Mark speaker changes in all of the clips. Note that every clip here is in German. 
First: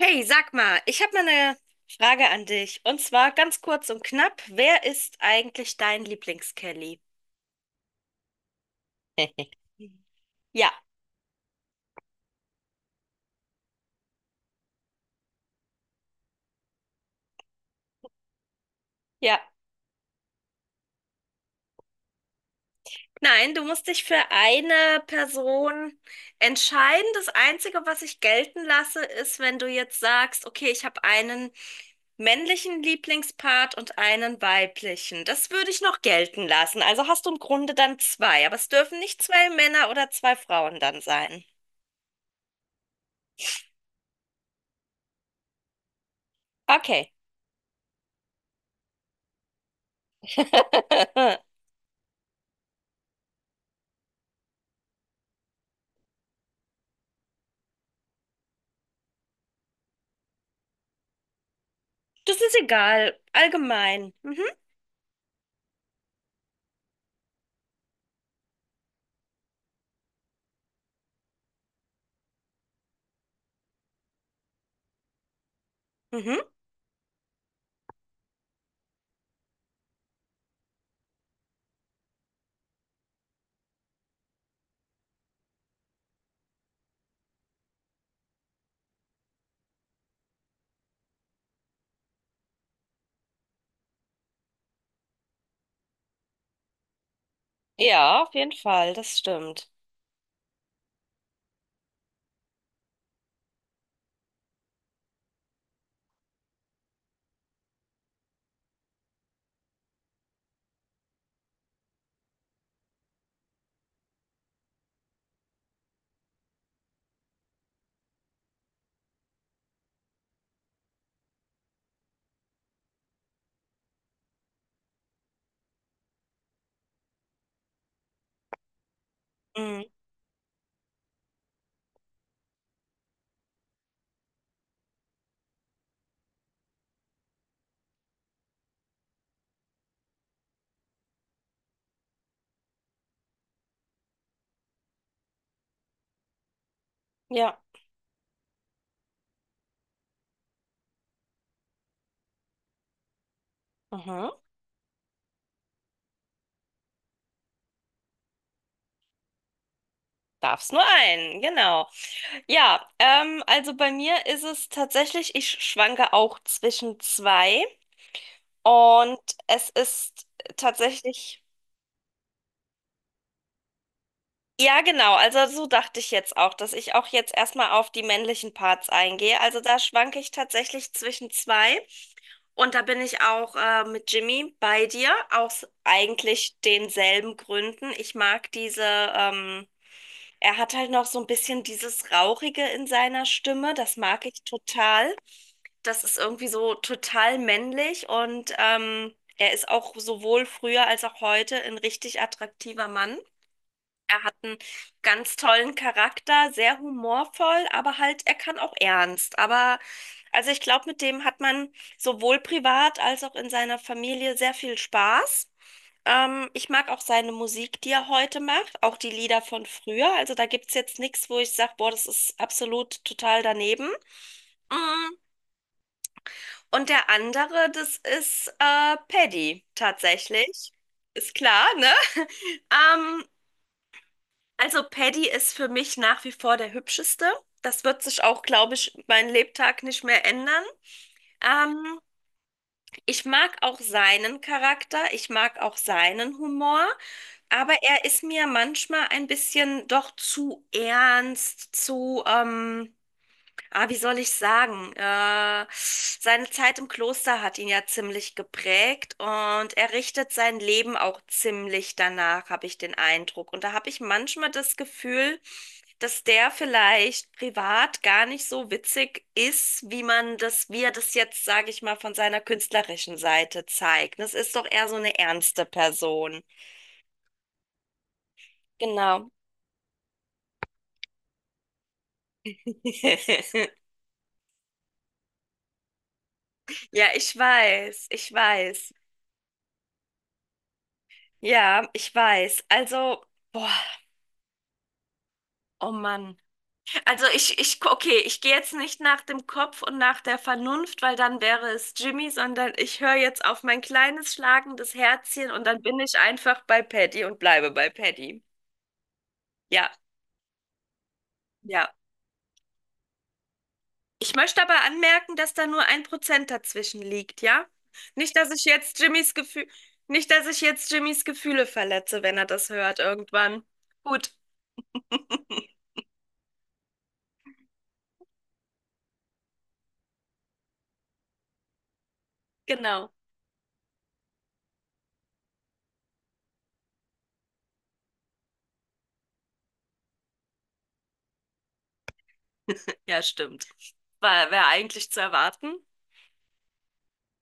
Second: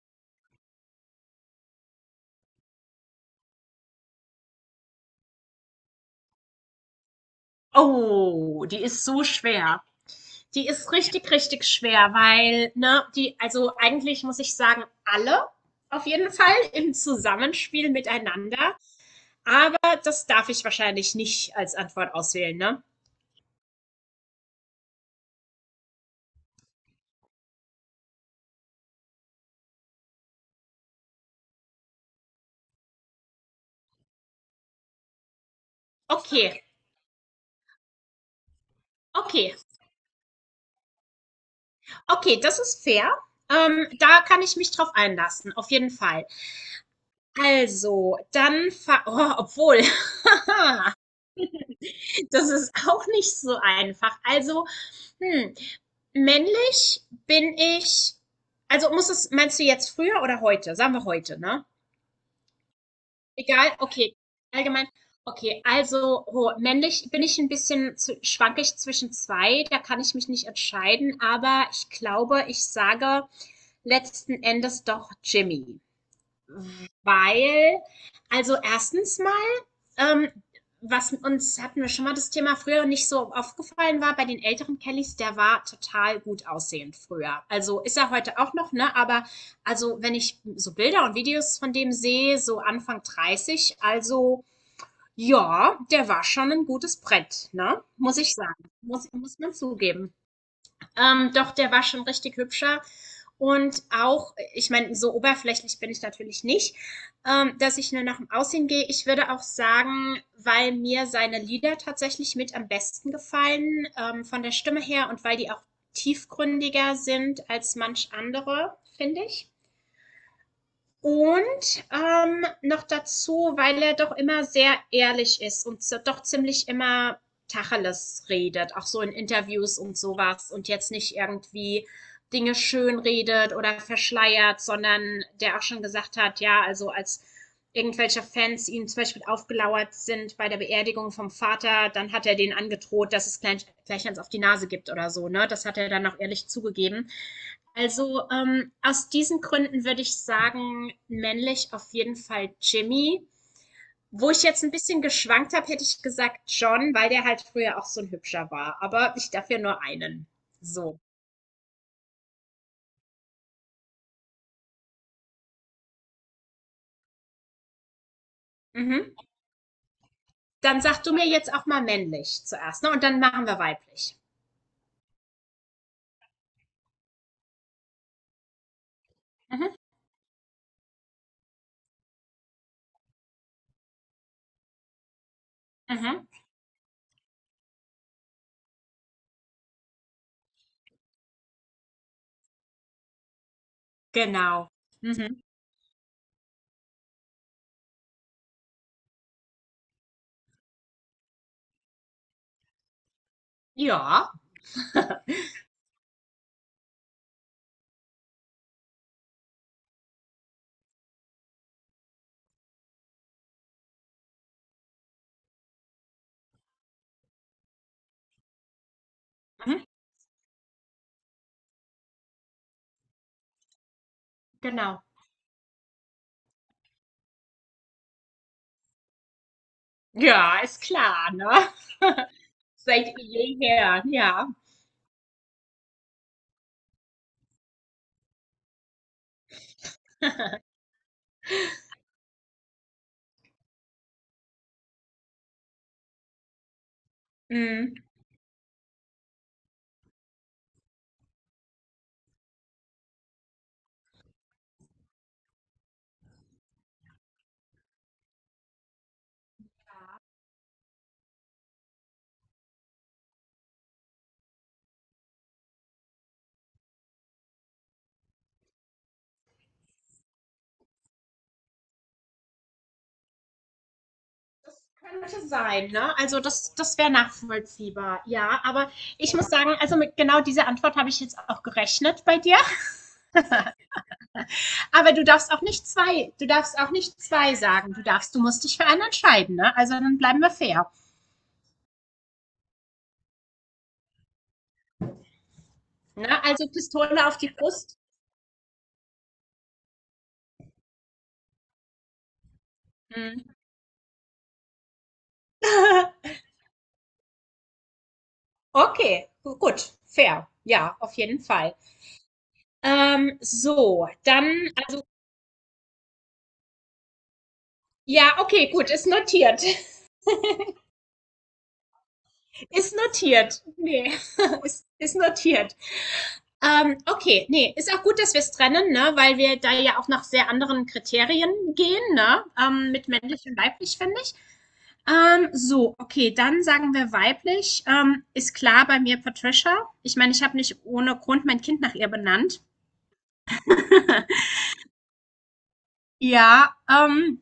Speaker 1: Hey, sag mal, ich habe mal eine Frage an dich. Und zwar ganz kurz und knapp, wer ist eigentlich dein Lieblings-Kelly?
Speaker 2: Oh, die ist so schwer. Die
Speaker 1: Ja,
Speaker 2: ist richtig, richtig schwer, weil, ne, die, also eigentlich muss ich sagen, alle auf jeden Fall im Zusammenspiel miteinander.
Speaker 1: ja.
Speaker 2: Aber das darf ich wahrscheinlich nicht als Antwort auswählen, ne?
Speaker 1: Nein, du musst dich für eine Person entscheiden. Das Einzige, was ich gelten lasse, ist, wenn du jetzt sagst, okay, ich habe einen männlichen Lieblingspart und einen weiblichen. Das würde ich noch gelten
Speaker 2: Okay,
Speaker 1: lassen. Also hast du im Grunde dann zwei, aber es dürfen nicht zwei
Speaker 2: okay,
Speaker 1: Männer oder zwei Frauen dann sein.
Speaker 2: okay, das ist fair. Da kann ich mich drauf einlassen, auf jeden Fall.
Speaker 1: Okay.
Speaker 2: Also, dann, oh, obwohl, das ist auch nicht so einfach. Also, Hm, männlich bin ich, muss es, meinst du jetzt früher oder heute? Sagen wir heute, ne?
Speaker 1: Das ist egal,
Speaker 2: Egal,
Speaker 1: allgemein.
Speaker 2: okay.
Speaker 1: Mhm.
Speaker 2: Allgemein. Okay, also ho männlich bin ich ein bisschen, zw schwanke ich zwischen 2. Da kann ich mich nicht entscheiden, aber ich glaube, ich sage letzten Endes doch Jimmy.
Speaker 1: Mhm.
Speaker 2: Weil, also erstens mal, ähm, was uns, hatten wir schon mal das Thema, früher nicht so aufgefallen war, bei den älteren Kellys, der war total gut aussehend früher. Also ist er heute auch noch, ne? Aber also wenn ich so Bilder und Videos von dem sehe, so Anfang 30, also ja, der war schon ein gutes Brett, ne? Muss
Speaker 1: Ja, auf
Speaker 2: ich
Speaker 1: jeden
Speaker 2: sagen.
Speaker 1: Fall,
Speaker 2: Muss,
Speaker 1: das
Speaker 2: muss man
Speaker 1: stimmt.
Speaker 2: zugeben. Doch, der war schon richtig hübscher. Und auch, ich meine, so oberflächlich bin ich natürlich nicht, dass ich nur nach dem Aussehen gehe. Ich würde auch sagen, weil mir seine Lieder tatsächlich mit am besten gefallen, von der Stimme her, und weil die auch tiefgründiger sind als manch andere, finde ich. Und noch dazu, weil er doch immer sehr ehrlich ist und so, doch ziemlich immer Tacheles redet, auch so in Interviews
Speaker 1: Mhm.
Speaker 2: und sowas, und jetzt nicht irgendwie Dinge schön redet oder verschleiert, sondern der auch schon gesagt hat, ja, also als irgendwelche Fans ihm zum Beispiel aufgelauert sind bei der Beerdigung vom Vater, dann hat er denen angedroht, dass es gleich eins auf die Nase gibt oder so, ne? Das hat er dann auch ehrlich zugegeben.
Speaker 1: Ja.
Speaker 2: Also, aus diesen Gründen würde ich sagen, männlich auf jeden Fall Jimmy. Wo
Speaker 1: Mhm.
Speaker 2: ich jetzt ein bisschen geschwankt habe, hätte ich gesagt John, weil der halt früher auch so ein hübscher war. Aber ich darf ja nur einen.
Speaker 1: Darf's nur
Speaker 2: So.
Speaker 1: einen, genau. Ja, also bei mir ist es tatsächlich, ich schwanke auch zwischen zwei
Speaker 2: Mhm.
Speaker 1: und es ist
Speaker 2: Dann sag du mir
Speaker 1: tatsächlich,
Speaker 2: jetzt auch mal männlich zuerst, ne? Und dann machen wir weiblich.
Speaker 1: ja genau, also so dachte ich jetzt auch, dass ich auch jetzt erstmal auf die männlichen Parts eingehe. Also
Speaker 2: Mhm.
Speaker 1: da schwanke ich tatsächlich zwischen zwei. Und da bin ich auch mit Jimmy bei dir, aus
Speaker 2: Mhm.
Speaker 1: eigentlich denselben Gründen. Ich mag diese, ähm, er hat halt noch so ein bisschen dieses Rauchige in seiner Stimme. Das mag ich
Speaker 2: Genau.
Speaker 1: total.
Speaker 2: Mhm.
Speaker 1: Das ist irgendwie so total männlich und er ist auch sowohl früher als auch heute ein richtig attraktiver Mann. Er
Speaker 2: Ja.
Speaker 1: hat einen ganz tollen Charakter, sehr humorvoll, aber halt, er kann auch ernst. Aber also ich glaube, mit dem hat man sowohl privat als auch in seiner Familie sehr viel Spaß. Ich mag auch seine Musik, die er heute macht, auch die Lieder von
Speaker 2: Mhm.
Speaker 1: früher. Also da gibt es jetzt nichts, wo ich sage, boah, das ist absolut total daneben.
Speaker 2: Genau.
Speaker 1: Mm. Und der andere, das ist Paddy
Speaker 2: Ja,
Speaker 1: tatsächlich.
Speaker 2: ist klar,
Speaker 1: Ist
Speaker 2: ne?
Speaker 1: klar, ne?
Speaker 2: Seit
Speaker 1: Ähm,
Speaker 2: jeher, ja.
Speaker 1: Also Paddy ist für mich nach wie vor der hübscheste. Das wird sich auch, glaube ich, mein Lebtag nicht mehr ändern. Ähm, ich mag auch seinen Charakter, ich mag auch seinen Humor, aber
Speaker 2: Mhm.
Speaker 1: er ist mir manchmal ein bisschen doch zu ernst, Ah, wie soll ich sagen? Seine Zeit im Kloster hat ihn ja ziemlich geprägt und er richtet sein Leben auch ziemlich danach, habe ich den Eindruck. Und da habe ich manchmal das Gefühl, dass der vielleicht privat gar nicht so witzig ist, wie man das, wie er das jetzt, sage ich mal, von seiner künstlerischen Seite zeigt. Das ist doch eher so eine
Speaker 2: Könnte
Speaker 1: ernste
Speaker 2: sein, ne? Also,
Speaker 1: Person.
Speaker 2: das, das wäre nachvollziehbar, ja. Aber
Speaker 1: Genau.
Speaker 2: ich muss sagen, also mit genau dieser Antwort habe ich jetzt auch gerechnet bei dir. Aber du darfst auch nicht zwei, du darfst auch
Speaker 1: Ja,
Speaker 2: nicht
Speaker 1: ich
Speaker 2: zwei sagen. Du
Speaker 1: weiß, ich
Speaker 2: darfst, du musst dich für
Speaker 1: weiß.
Speaker 2: einen entscheiden, ne? Also dann bleiben wir fair.
Speaker 1: Ja, ich weiß. Also, boah. Oh
Speaker 2: Ne?
Speaker 1: Mann.
Speaker 2: Also
Speaker 1: Also
Speaker 2: Pistole auf die Brust.
Speaker 1: okay, ich gehe jetzt nicht nach dem Kopf und nach der Vernunft, weil dann wäre es Jimmy, sondern ich höre jetzt
Speaker 2: Hm.
Speaker 1: auf mein kleines schlagendes Herzchen und dann bin ich einfach bei Paddy und bleibe bei Paddy.
Speaker 2: Okay,
Speaker 1: Ja,
Speaker 2: gut, fair. Ja, auf jeden Fall.
Speaker 1: ja.
Speaker 2: So,
Speaker 1: Ich möchte
Speaker 2: dann,
Speaker 1: aber
Speaker 2: also,
Speaker 1: anmerken, dass da nur 1% dazwischen liegt, ja? Nicht,
Speaker 2: ja,
Speaker 1: dass ich
Speaker 2: okay, gut,
Speaker 1: jetzt
Speaker 2: ist
Speaker 1: Jimmys
Speaker 2: notiert.
Speaker 1: Gefühl, nicht, dass ich jetzt Jimmys Gefühle verletze, wenn er das
Speaker 2: Ist
Speaker 1: hört
Speaker 2: notiert.
Speaker 1: irgendwann.
Speaker 2: Nee,
Speaker 1: Gut,
Speaker 2: ist notiert. Okay, nee, ist auch gut, dass wir es trennen, ne, weil wir da ja auch nach sehr anderen Kriterien gehen, ne, mit
Speaker 1: genau.
Speaker 2: männlich und weiblich, finde ich. So, okay, dann sagen wir weiblich. Ist klar bei mir Patricia. Ich meine, ich habe nicht ohne Grund mein Kind nach ihr benannt.
Speaker 1: Ja, stimmt. War, wäre eigentlich zu erwarten.
Speaker 2: Ja,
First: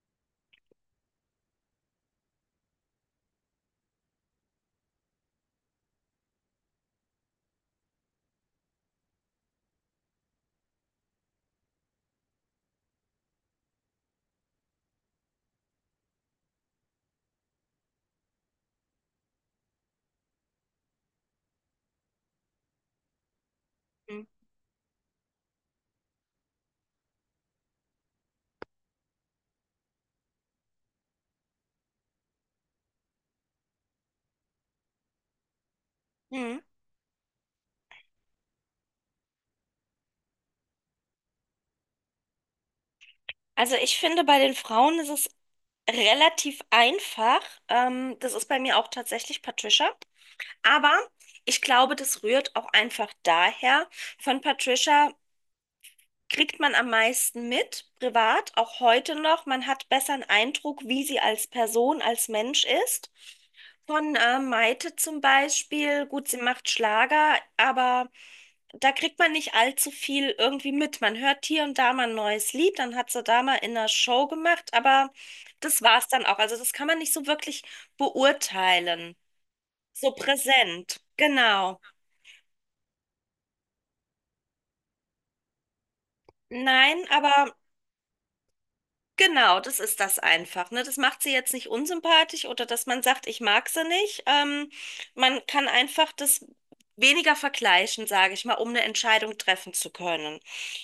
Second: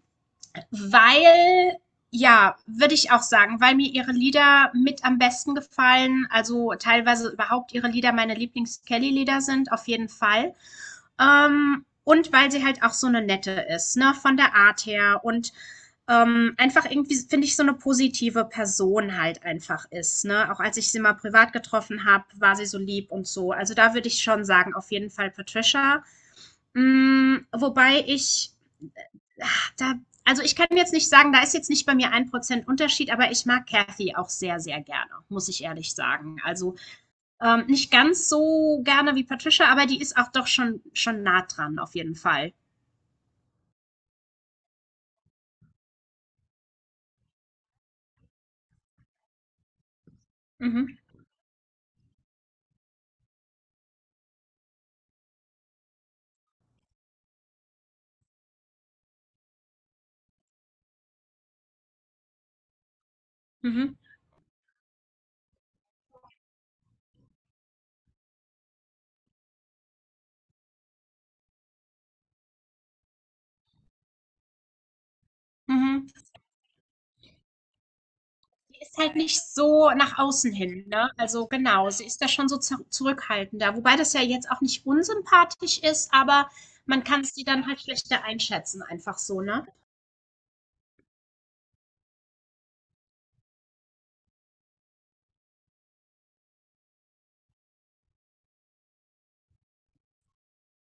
Speaker 2: weil, ja, würde ich auch sagen, weil mir ihre Lieder mit am besten gefallen, also teilweise überhaupt ihre Lieder meine Lieblings-Kelly-Lieder sind, auf jeden Fall. Und weil sie halt auch so eine nette ist, ne, von der Art her, und einfach irgendwie, finde ich, so eine positive Person halt einfach ist, ne. Auch als ich sie mal privat getroffen habe, war sie so lieb und so. Also da würde ich
Speaker 1: Mhm.
Speaker 2: schon sagen, auf jeden Fall Patricia. Hm, wobei ich, ah, da, also ich kann jetzt nicht sagen, da ist jetzt nicht bei mir ein Prozent Unterschied, aber ich mag Kathy auch sehr, sehr gerne, muss ich ehrlich sagen.
Speaker 1: Mhm.
Speaker 2: Also nicht ganz so gerne wie Patricia, aber die ist auch doch schon nah dran, auf jeden Fall.
Speaker 1: Also ich finde, bei den Frauen ist es relativ einfach. Das ist bei mir auch tatsächlich Patricia.
Speaker 2: Mhm,
Speaker 1: Aber ich glaube, das rührt auch einfach daher. Von Patricia kriegt man am meisten mit, privat, auch heute noch. Man hat besser einen Eindruck, wie sie als Person, als Mensch ist.
Speaker 2: mhm,
Speaker 1: Von Maite zum Beispiel, gut, sie macht Schlager, aber da kriegt man nicht allzu viel irgendwie mit. Man hört hier und da mal ein neues Lied, dann hat sie da mal in einer Show gemacht, aber das
Speaker 2: mhm.
Speaker 1: war's dann auch. Also das kann man nicht so wirklich
Speaker 2: Die ist halt
Speaker 1: beurteilen.
Speaker 2: nicht so
Speaker 1: So
Speaker 2: nach außen hin,
Speaker 1: präsent.
Speaker 2: ne? Also
Speaker 1: Genau.
Speaker 2: genau, sie ist da schon so, zu zurückhaltender, wobei das ja jetzt auch nicht unsympathisch ist, aber man
Speaker 1: Nein,
Speaker 2: kann sie
Speaker 1: aber
Speaker 2: dann halt schlechter einschätzen, einfach so,
Speaker 1: genau,
Speaker 2: ne?
Speaker 1: das ist das einfach. Ne? Das macht sie jetzt nicht unsympathisch oder dass man sagt, ich mag sie nicht. Man kann einfach das weniger vergleichen, sage ich mal, um eine Entscheidung treffen zu können.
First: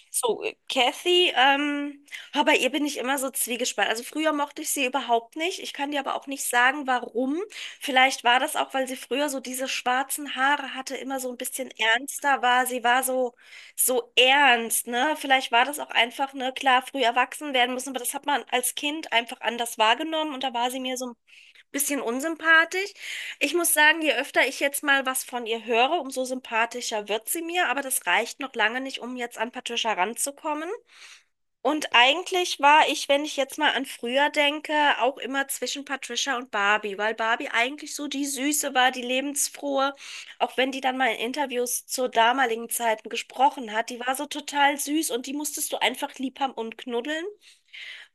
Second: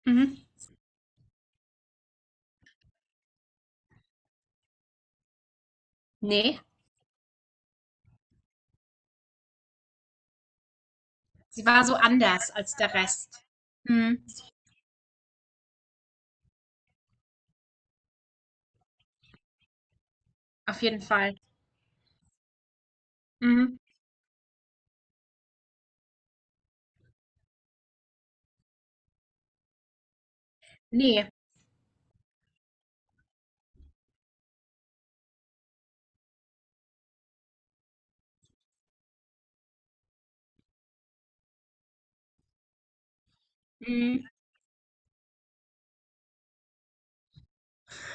Speaker 2: Mhm.
Speaker 1: So, Kathy, oh, bei ihr bin ich immer so zwiegespalten. Also früher mochte ich sie überhaupt nicht. Ich kann dir aber auch nicht
Speaker 2: Nee,
Speaker 1: sagen, warum. Vielleicht war das auch, weil sie früher so diese schwarzen Haare hatte, immer so ein
Speaker 2: sie
Speaker 1: bisschen
Speaker 2: war so
Speaker 1: ernster
Speaker 2: anders
Speaker 1: war.
Speaker 2: als
Speaker 1: Sie
Speaker 2: der
Speaker 1: war so
Speaker 2: Rest.
Speaker 1: so
Speaker 2: Mhm,
Speaker 1: ernst, ne? Vielleicht war das auch einfach, ne, klar, früh erwachsen werden müssen, aber das hat man als Kind einfach anders wahrgenommen und da war sie
Speaker 2: auf
Speaker 1: mir
Speaker 2: jeden
Speaker 1: so ein
Speaker 2: Fall.
Speaker 1: bisschen unsympathisch. Ich muss
Speaker 2: Mhm.
Speaker 1: sagen, je öfter ich jetzt mal was von ihr höre, umso sympathischer wird sie mir, aber das reicht noch lange nicht, um jetzt an Patricia ranzukommen.
Speaker 2: Nee.
Speaker 1: Und eigentlich war ich, wenn ich jetzt mal an früher denke, auch immer zwischen Patricia und Barbie, weil Barbie eigentlich so die Süße war, die lebensfrohe, auch wenn die dann mal in Interviews zu damaligen Zeiten gesprochen hat, die war
Speaker 2: Mhm.
Speaker 1: so total süß und die musstest du einfach lieb haben und knuddeln.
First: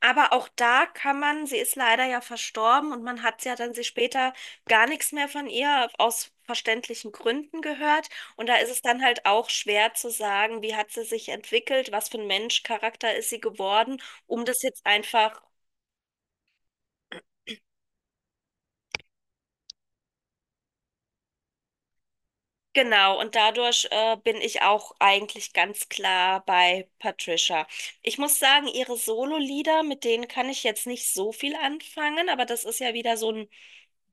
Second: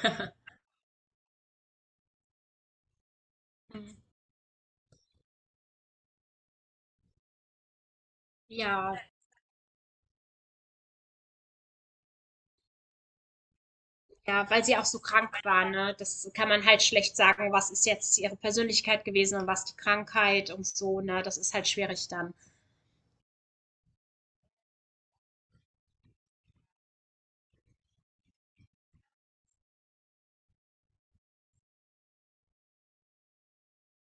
Speaker 1: Aber auch da kann man, sie ist leider ja verstorben und man hat ja dann sie
Speaker 2: Mhm.
Speaker 1: später gar nichts mehr von ihr aus verständlichen Gründen gehört. Und da ist es
Speaker 2: Ja,
Speaker 1: dann halt auch schwer zu sagen, wie hat sie sich entwickelt, was für ein Mensch, Charakter ist sie geworden, um
Speaker 2: ja,
Speaker 1: das
Speaker 2: weil sie auch
Speaker 1: jetzt
Speaker 2: so krank
Speaker 1: einfach,
Speaker 2: war, ne? Das kann man halt schlecht sagen, was ist jetzt ihre Persönlichkeit gewesen und was die Krankheit und so, ne? Das ist halt schwierig dann.
Speaker 1: genau. Und dadurch bin ich auch eigentlich ganz klar bei Patricia. Ich muss sagen, ihre Solo-Lieder, mit denen kann ich jetzt nicht so viel anfangen, aber das ist ja wieder so ein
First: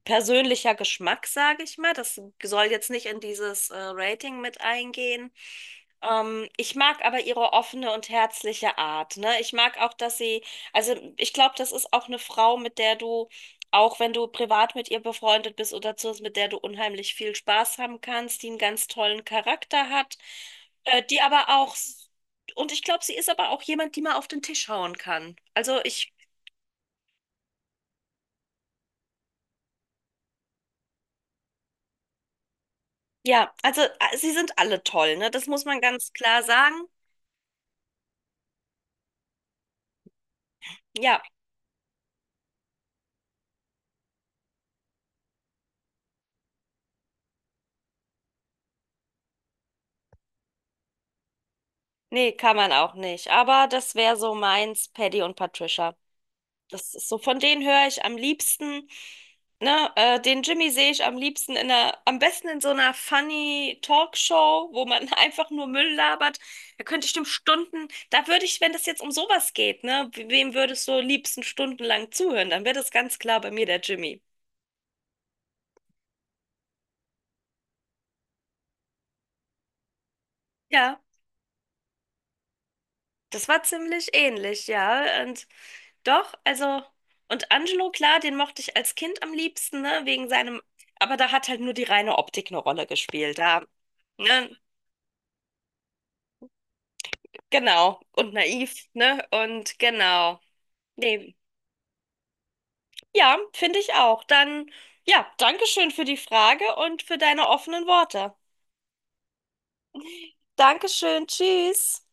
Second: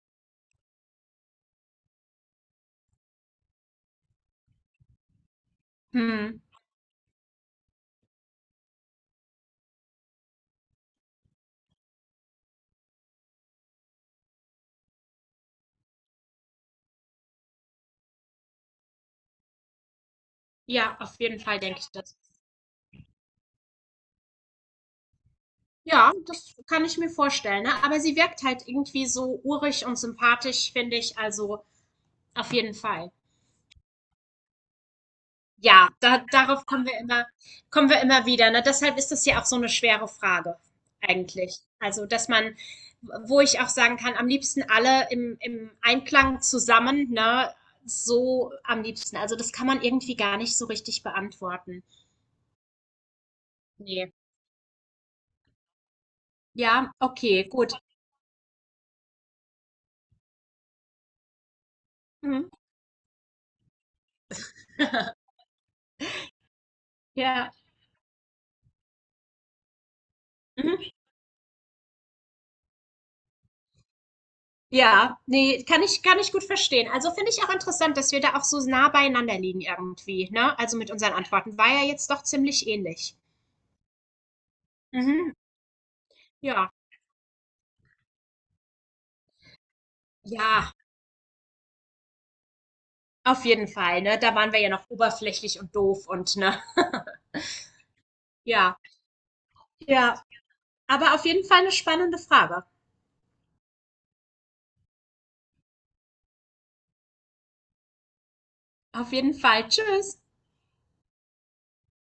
Speaker 1: persönlicher Geschmack, sage ich mal. Das soll jetzt nicht in dieses Rating mit eingehen.
Speaker 2: Mhm.
Speaker 1: Ich mag aber ihre offene und herzliche Art, ne? Ich mag auch, dass sie, also ich glaube, das ist auch eine Frau, mit der du, auch wenn du privat mit ihr befreundet bist oder so, mit der du unheimlich viel Spaß haben kannst, die einen ganz tollen Charakter hat,
Speaker 2: Ja, auf
Speaker 1: die
Speaker 2: jeden
Speaker 1: aber
Speaker 2: Fall
Speaker 1: auch,
Speaker 2: denke ich das.
Speaker 1: und ich glaube, sie ist aber auch jemand, die mal auf den Tisch hauen kann. Also
Speaker 2: Ja,
Speaker 1: ich,
Speaker 2: das kann ich mir vorstellen, ne? Aber sie wirkt halt irgendwie so urig und sympathisch, finde ich, also auf jeden Fall.
Speaker 1: ja, also sie sind alle toll, ne? Das muss man
Speaker 2: Ja,
Speaker 1: ganz
Speaker 2: da
Speaker 1: klar
Speaker 2: darauf
Speaker 1: sagen.
Speaker 2: kommen wir immer wieder, ne? Deshalb ist das ja auch so eine schwere Frage
Speaker 1: Ja,
Speaker 2: eigentlich. Also, dass man, wo ich auch sagen kann, am liebsten alle im Einklang zusammen, ne? So am liebsten. Also, das kann man irgendwie gar nicht so richtig beantworten.
Speaker 1: nee, kann man auch nicht. Aber das
Speaker 2: Ne.
Speaker 1: wäre so meins, Paddy und Patricia.
Speaker 2: Ja,
Speaker 1: Das ist so, von
Speaker 2: okay,
Speaker 1: denen
Speaker 2: gut.
Speaker 1: höre ich am liebsten, ne, den Jimmy sehe ich am liebsten in einer, am besten
Speaker 2: Mhm.
Speaker 1: in so einer funny Talkshow, wo man einfach nur Müll labert. Da könnte ich dem
Speaker 2: Ja.
Speaker 1: Stunden, da würde ich, wenn das jetzt um sowas geht, ne, wem würdest
Speaker 2: Mhm.
Speaker 1: du liebsten stundenlang zuhören? Dann wäre das ganz klar bei mir der Jimmy.
Speaker 2: Ja, ne, kann ich gut verstehen. Also, finde ich auch interessant, dass wir da auch so nah beieinander liegen irgendwie, ne? Also, mit
Speaker 1: Ja,
Speaker 2: unseren Antworten. War ja jetzt doch ziemlich ähnlich.
Speaker 1: das war ziemlich ähnlich, ja.
Speaker 2: Mhm.
Speaker 1: Und doch,
Speaker 2: Ja.
Speaker 1: also, und Angelo, klar, den mochte ich als Kind am liebsten, ne, wegen seinem,
Speaker 2: Ja,
Speaker 1: aber da hat halt nur die reine Optik eine Rolle gespielt,
Speaker 2: auf
Speaker 1: da,
Speaker 2: jeden Fall, ne? Da waren
Speaker 1: ne,
Speaker 2: wir ja noch oberflächlich und doof und ne?
Speaker 1: genau, und
Speaker 2: Ja.
Speaker 1: naiv, ne, und
Speaker 2: Ja,
Speaker 1: genau,
Speaker 2: aber auf
Speaker 1: nee,
Speaker 2: jeden Fall eine spannende Frage.
Speaker 1: ja, finde ich auch. Dann, ja, Dankeschön für die Frage und für deine offenen Worte.
Speaker 2: Auf jeden Fall. Tschüss.
Speaker 1: Dankeschön, tschüss.